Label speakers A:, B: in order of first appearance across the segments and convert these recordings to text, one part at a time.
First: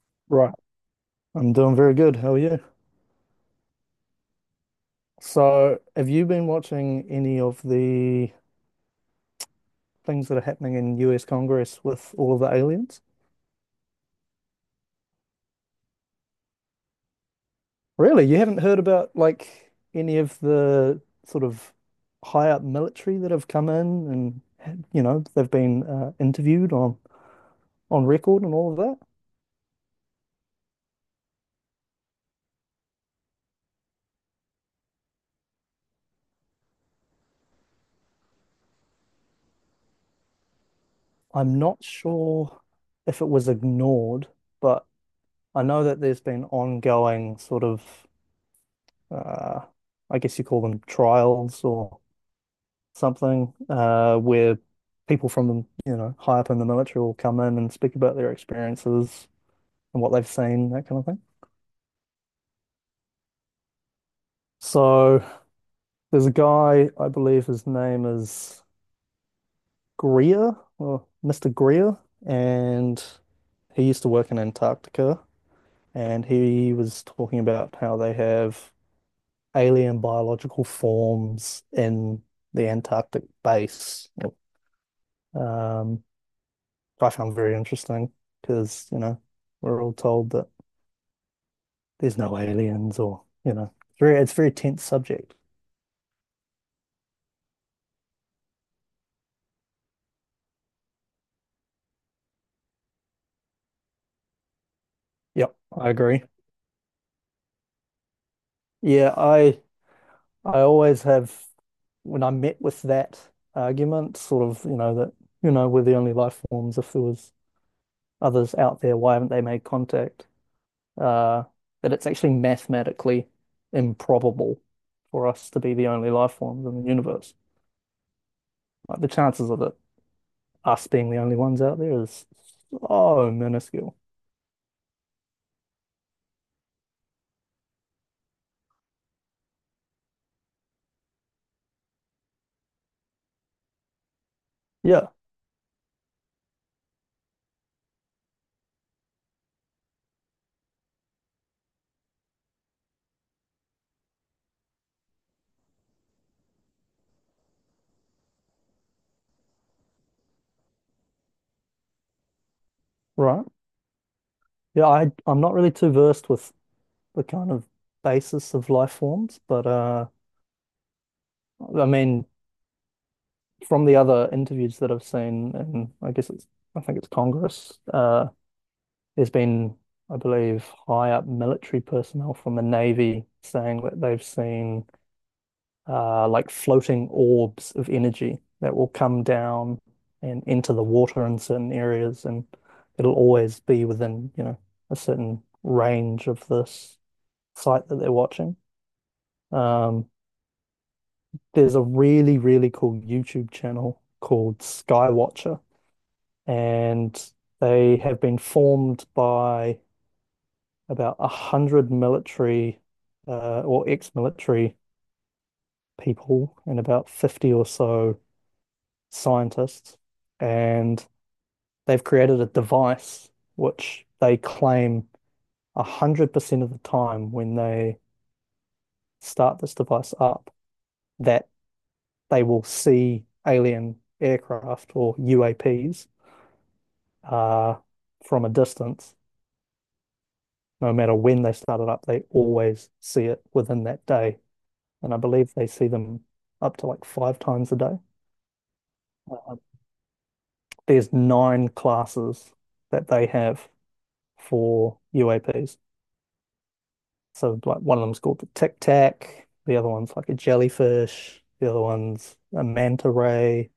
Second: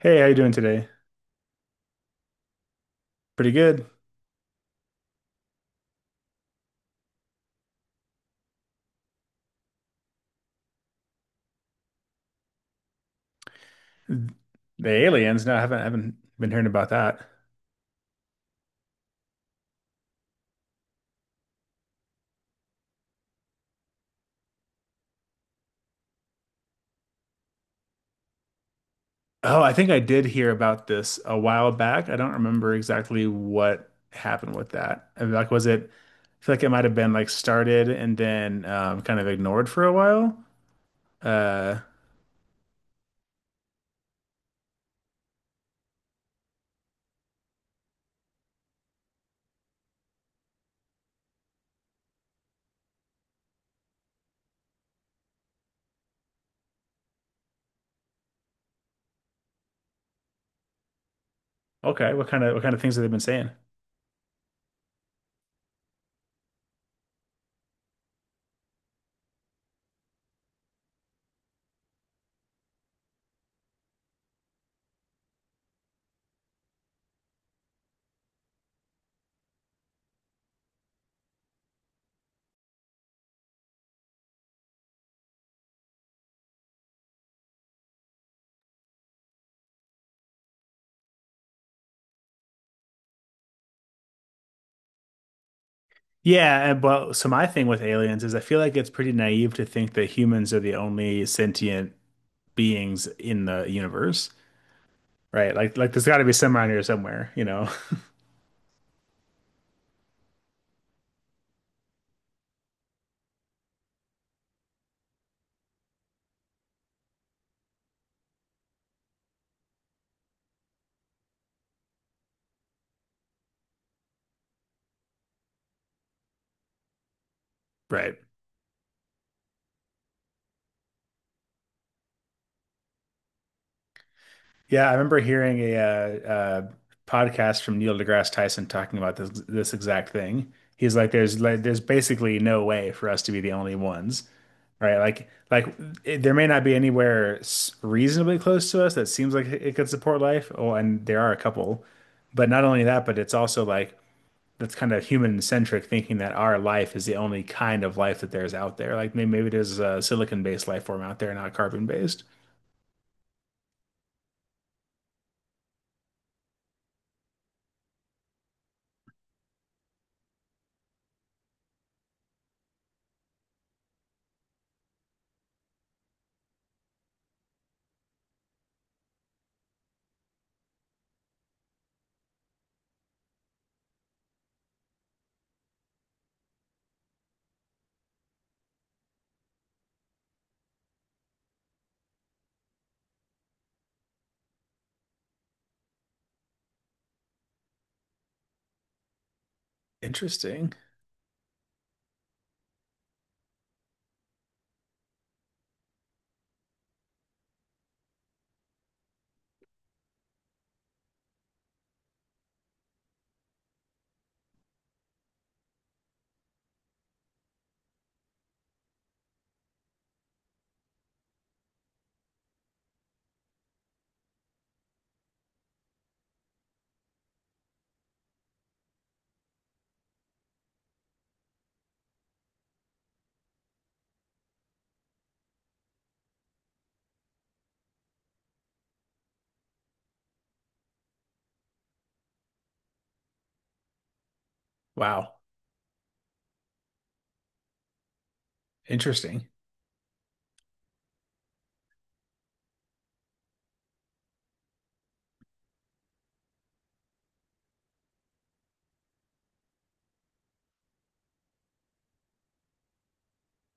A: Hey, how you doing
B: Right.
A: today?
B: I'm doing very good. How are you?
A: Pretty good.
B: So, have you been watching any of the things that are happening in US Congress with all of the aliens?
A: The aliens? No, I haven't been hearing about that.
B: Really? You haven't heard about like any of the sort of high up military that have come in and they've been interviewed on record and all of that?
A: Oh, I think I did hear about this a while back. I don't remember exactly what happened with that. I mean, like, was it? I feel like it might have been like started and then kind of ignored for a while.
B: I'm
A: Uh,
B: not sure if it was ignored, but I know that there's been ongoing sort of uh, I guess you call them trials or something where people from, high up in the military will come in and speak about their experiences and what they've seen, that kind of thing.
A: okay, what kind of things have they been saying?
B: So there's a guy, I believe his name is Greer or Mr. Greer, and he used to work in Antarctica and he was talking about how they have alien biological forms in the Antarctic base. Um, I found very interesting because, we're all told that there's no aliens or, it's a very tense subject.
A: Yeah, and well, so my thing with aliens is I feel like it's pretty naive to think that humans are the only sentient beings in the universe. Right.
B: Yep,
A: Like
B: I
A: like there's got
B: agree.
A: to be some around here somewhere, you know.
B: Yeah, I always have when I'm met with that argument, sort of, that, we're the only life forms. If there was others out there, why haven't they made contact? Uh, that it's actually mathematically improbable for us to be the only life forms in the universe.
A: Right.
B: Like the chances of it us being the only ones out there is so minuscule.
A: Yeah, I remember hearing a podcast from Neil deGrasse Tyson talking about this exact thing. He's like, there's basically no way for us to be the only ones, right?
B: Yeah,
A: It, there may not be anywhere reasonably close to us that seems like it could support life. Oh, and there are a couple, but not only that, but it's also like that's kind of human centric thinking that our life is the only kind of life that there's out there. Like maybe there's a silicon based life form out there, not carbon based.
B: right. Yeah, I'm not really too versed with the kind of basis of life forms, but I mean from the other interviews that I've seen and I guess it's I think it's Congress, there's been I believe high up military personnel from the Navy saying that they've seen like floating orbs of energy that will come down and enter the water in certain areas, and it'll always be within, a certain range of this site that they're watching. Um,
A: Interesting.
B: there's a really, really cool YouTube channel called Skywatcher, and they have been formed by about 100 military or ex-military people and about 50 or so scientists, and they've created a device which they claim 100% of the time when they start this device up that they will see alien aircraft or UAPs uh, from a distance. No matter when they start it up, they always see it within that day. And I
A: Wow.
B: believe they see them up to like five times a day.
A: Interesting.
B: Uh, there's nine classes that they have for UAPs. So like one of them's called the Tic Tac, the other one's like a jellyfish, the other one's a manta ray.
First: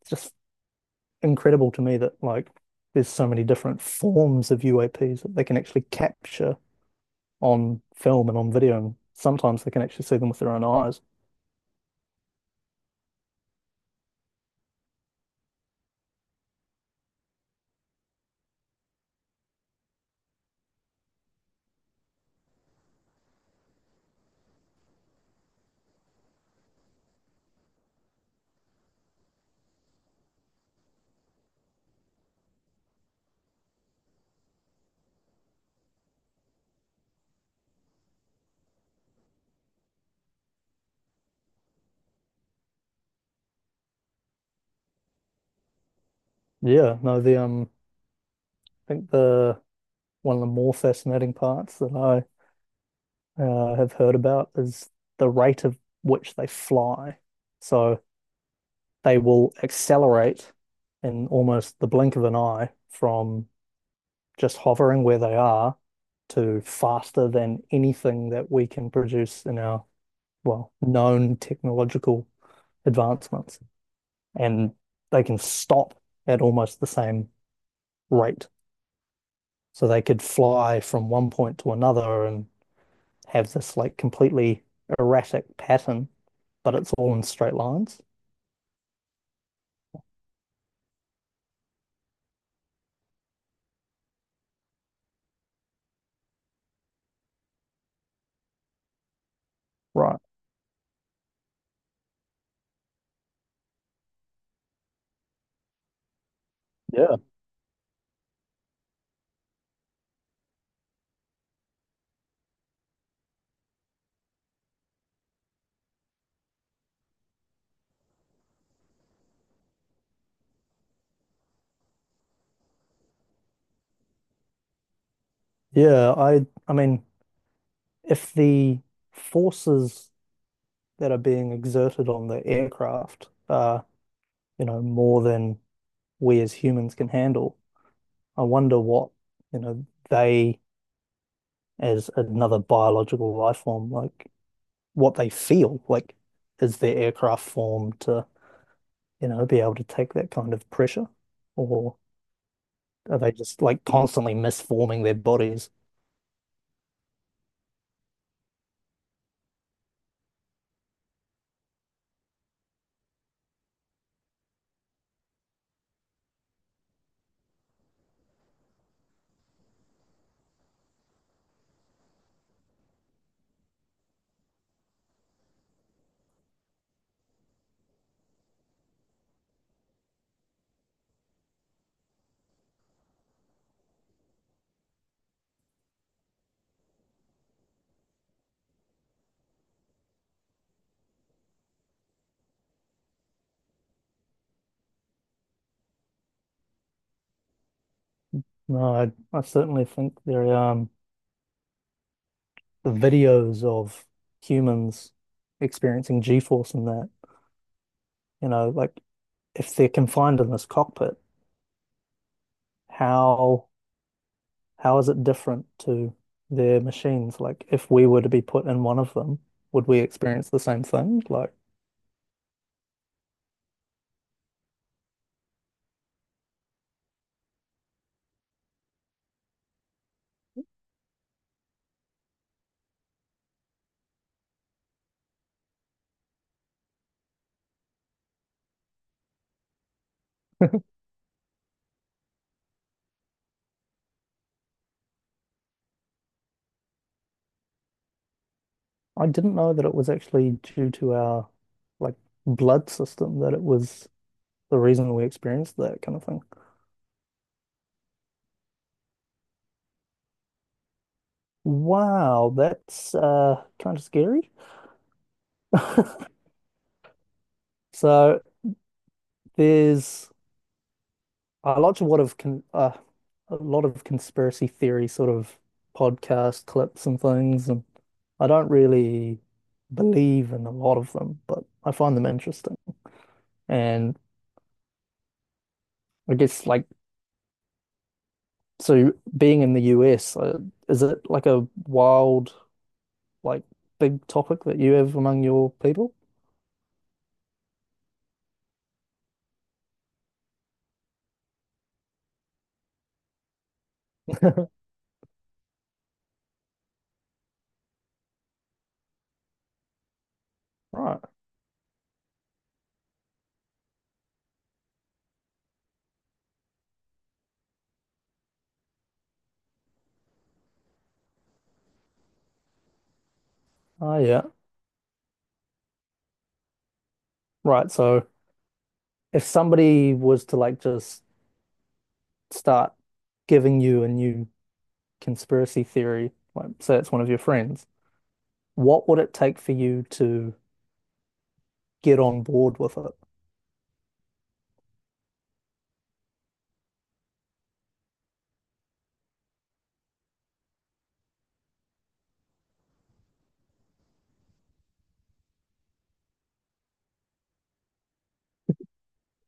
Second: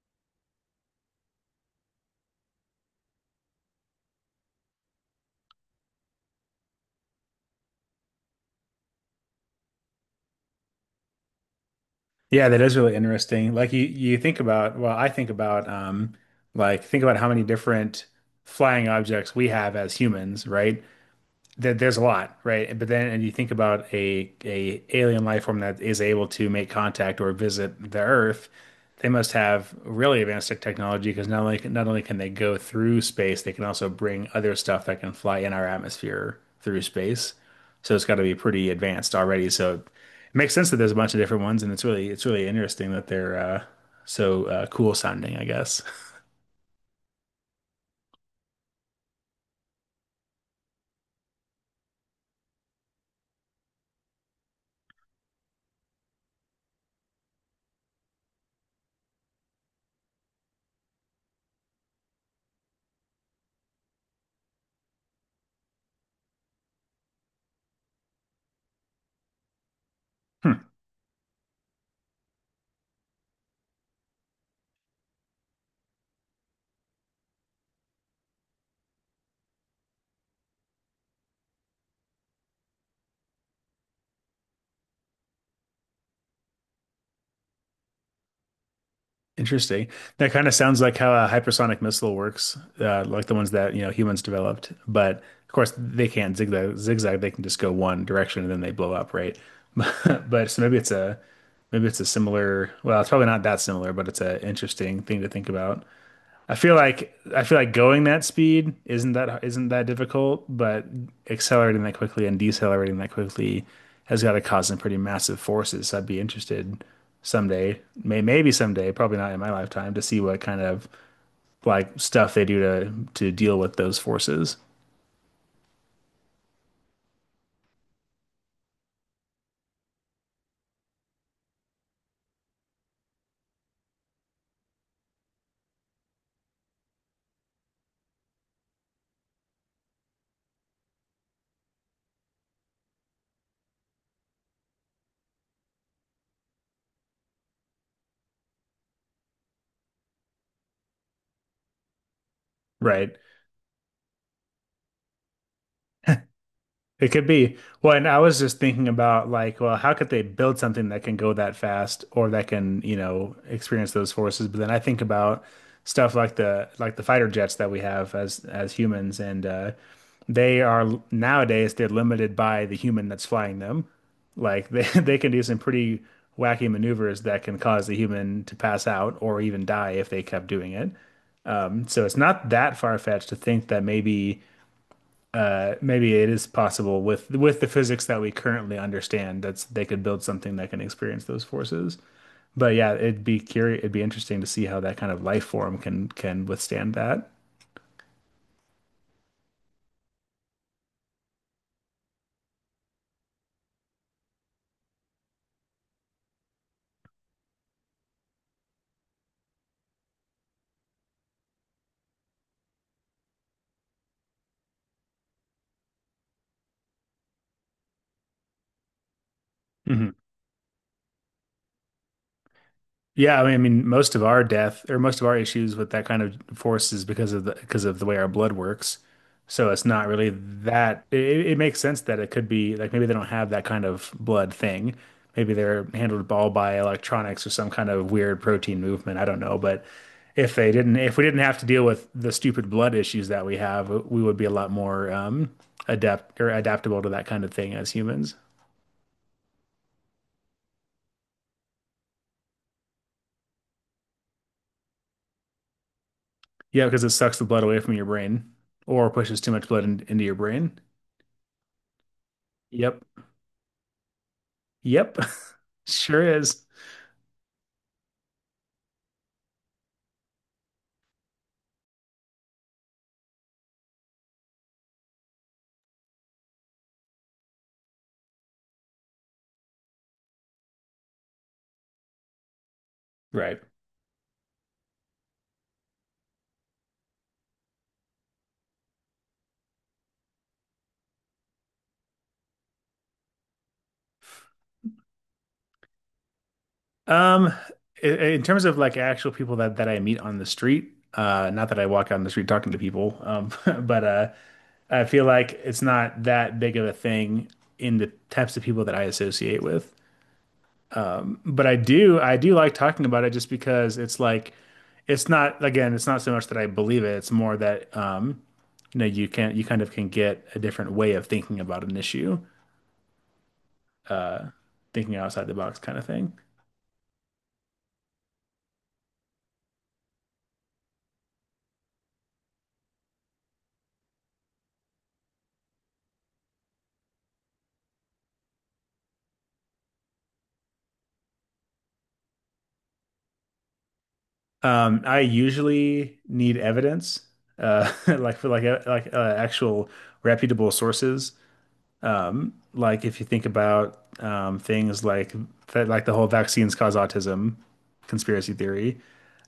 B: It's just incredible to me that like there's so many different forms of UAPs that they can actually capture on film and on video, and sometimes they can actually see them with their own eyes.
A: Yeah, that is really interesting. Like you think about, like think about how many different flying objects we have as humans, right? There's a lot, right? But then, and you think about a alien life form that is able to make contact or visit the Earth, they must have really advanced technology because not only can they go through space, they can also bring other stuff that can fly in our atmosphere through space. So it's got to be pretty advanced already. So it makes sense that there's a bunch of different ones, and it's really interesting that they're so cool sounding, I guess.
B: Yeah, no, the I think the one of the more fascinating parts that I have heard about is the rate of which they fly. So they will accelerate in almost the blink of an eye from just hovering where they are to faster than anything that we can produce in our, well, known technological advancements. And they can stop at almost the same rate. So they could fly from one point to another and have this like completely erratic pattern, but it's all in straight lines.
A: Interesting. That kind of sounds like how a hypersonic missile works, like the ones that, you know, humans developed. But of course, they can't zigzag. They can just go one direction and then they blow up, right?
B: Right.
A: But so maybe it's a similar. Well, it's probably not that similar, but it's an interesting thing to think about.
B: Yeah.
A: I feel like going that speed isn't that difficult, but accelerating that quickly and decelerating that quickly has got to cause some pretty massive forces. So I'd be interested someday, maybe someday, probably not in my lifetime, to see what kind of like stuff they do to deal with those forces.
B: Yeah, I mean, if the forces that are being exerted on the aircraft are, more than we as humans can handle, I wonder what, they as another biological life form, like what they feel. Like, is their aircraft formed to, be able to take that kind of pressure? Or
A: Right.
B: are they just like constantly misforming their bodies?
A: It could be. Well, and I was just thinking about like, well, how could they build something that can go that fast or that can, you know, experience those forces? But then I think about stuff like the fighter jets that we have as humans, and they are nowadays they're limited by the human that's flying them. Like they they can do some pretty wacky maneuvers that can cause the human to pass out or even die if they kept doing it. So it's not that far-fetched to think that maybe it is possible with the physics that we currently understand that's they could build something that can experience those forces. But yeah, it'd be interesting to see how that kind of life form can withstand that.
B: No, I certainly think they're the videos of humans experiencing G-force and that, like if they're confined in this cockpit, how how is it different to their machines? Like if we were to be put in one of them, would we
A: Hmm
B: experience the same thing? Like
A: Yeah, I mean, most of our death or most of our issues with that kind of force is because of the way our blood works. So it's not really that. It makes sense that it could be like maybe they don't have that kind of blood thing. Maybe they're handled all by electronics or some kind of weird protein movement. I don't know, but if we didn't have to deal with the stupid blood issues that we have, we would be a lot more adept or adaptable to that kind of thing as humans.
B: I didn't know that it was actually due to our like blood system that it was the reason we experienced that kind of thing.
A: Yeah, because it sucks the blood away from your brain or pushes too much blood into your brain.
B: Wow,
A: Yep.
B: that's kind of scary.
A: Yep. Sure is.
B: So there's I watch a lot of conspiracy theory sort of podcast clips and things, and I don't really believe in a lot of them, but I find them interesting.
A: Right.
B: And I guess like so, being in the US, is it like a wild, like big topic that you have among your people?
A: Um, in terms of like actual people that I meet on the street, not that I walk out on the street talking to people, but I feel like it's not that big of a thing in the types of people that I associate with.
B: Right.
A: But I do like talking about it just because it's like, it's not, again, it's not so much that I believe it. It's more that, you know, you kind of can get a different way of thinking about an issue,
B: Oh yeah.
A: thinking outside the box kind of thing.
B: Right. So if somebody was to like just start giving you a new conspiracy theory, like say it's one of your friends. What would it take for you to get on board with it?
A: I usually need evidence, like for like like actual reputable sources. Like if you think about things like that, like the whole vaccines cause autism conspiracy theory,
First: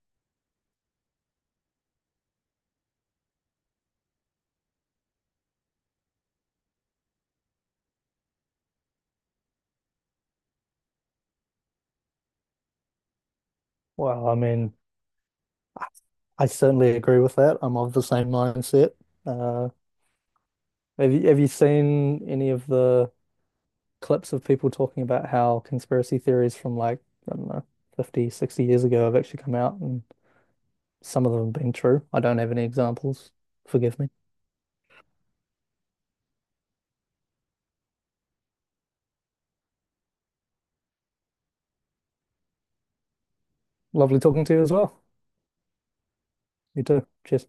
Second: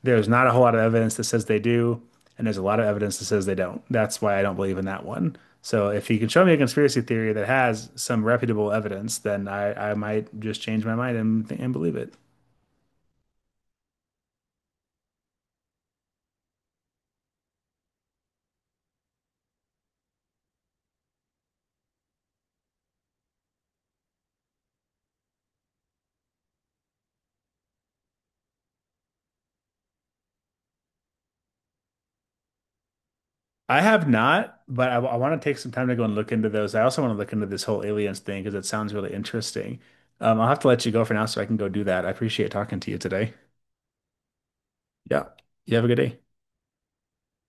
A: there's not a whole lot of evidence that says they do, and there's a lot of evidence that says they don't. That's why I don't believe in that one. So if you can show me a conspiracy theory that has some reputable evidence, then I might just change my mind and believe it.
B: Well, I mean, I I certainly agree with that. I'm of the same mindset. Uh, have you seen any of the clips of people talking about how conspiracy theories from like, I don't know, 50, 60 years ago have actually come out and some of them have been true. I don't have any examples.
A: I
B: Forgive
A: have
B: me.
A: not, but I want to take some time to go and look into those. I also want to look into this whole aliens thing because it sounds really interesting. I'll have to let you go for now so I can go do that. I appreciate talking to you today.
B: Lovely talking to you as well.
A: Yeah. You have a good day.
B: You too. Cheers.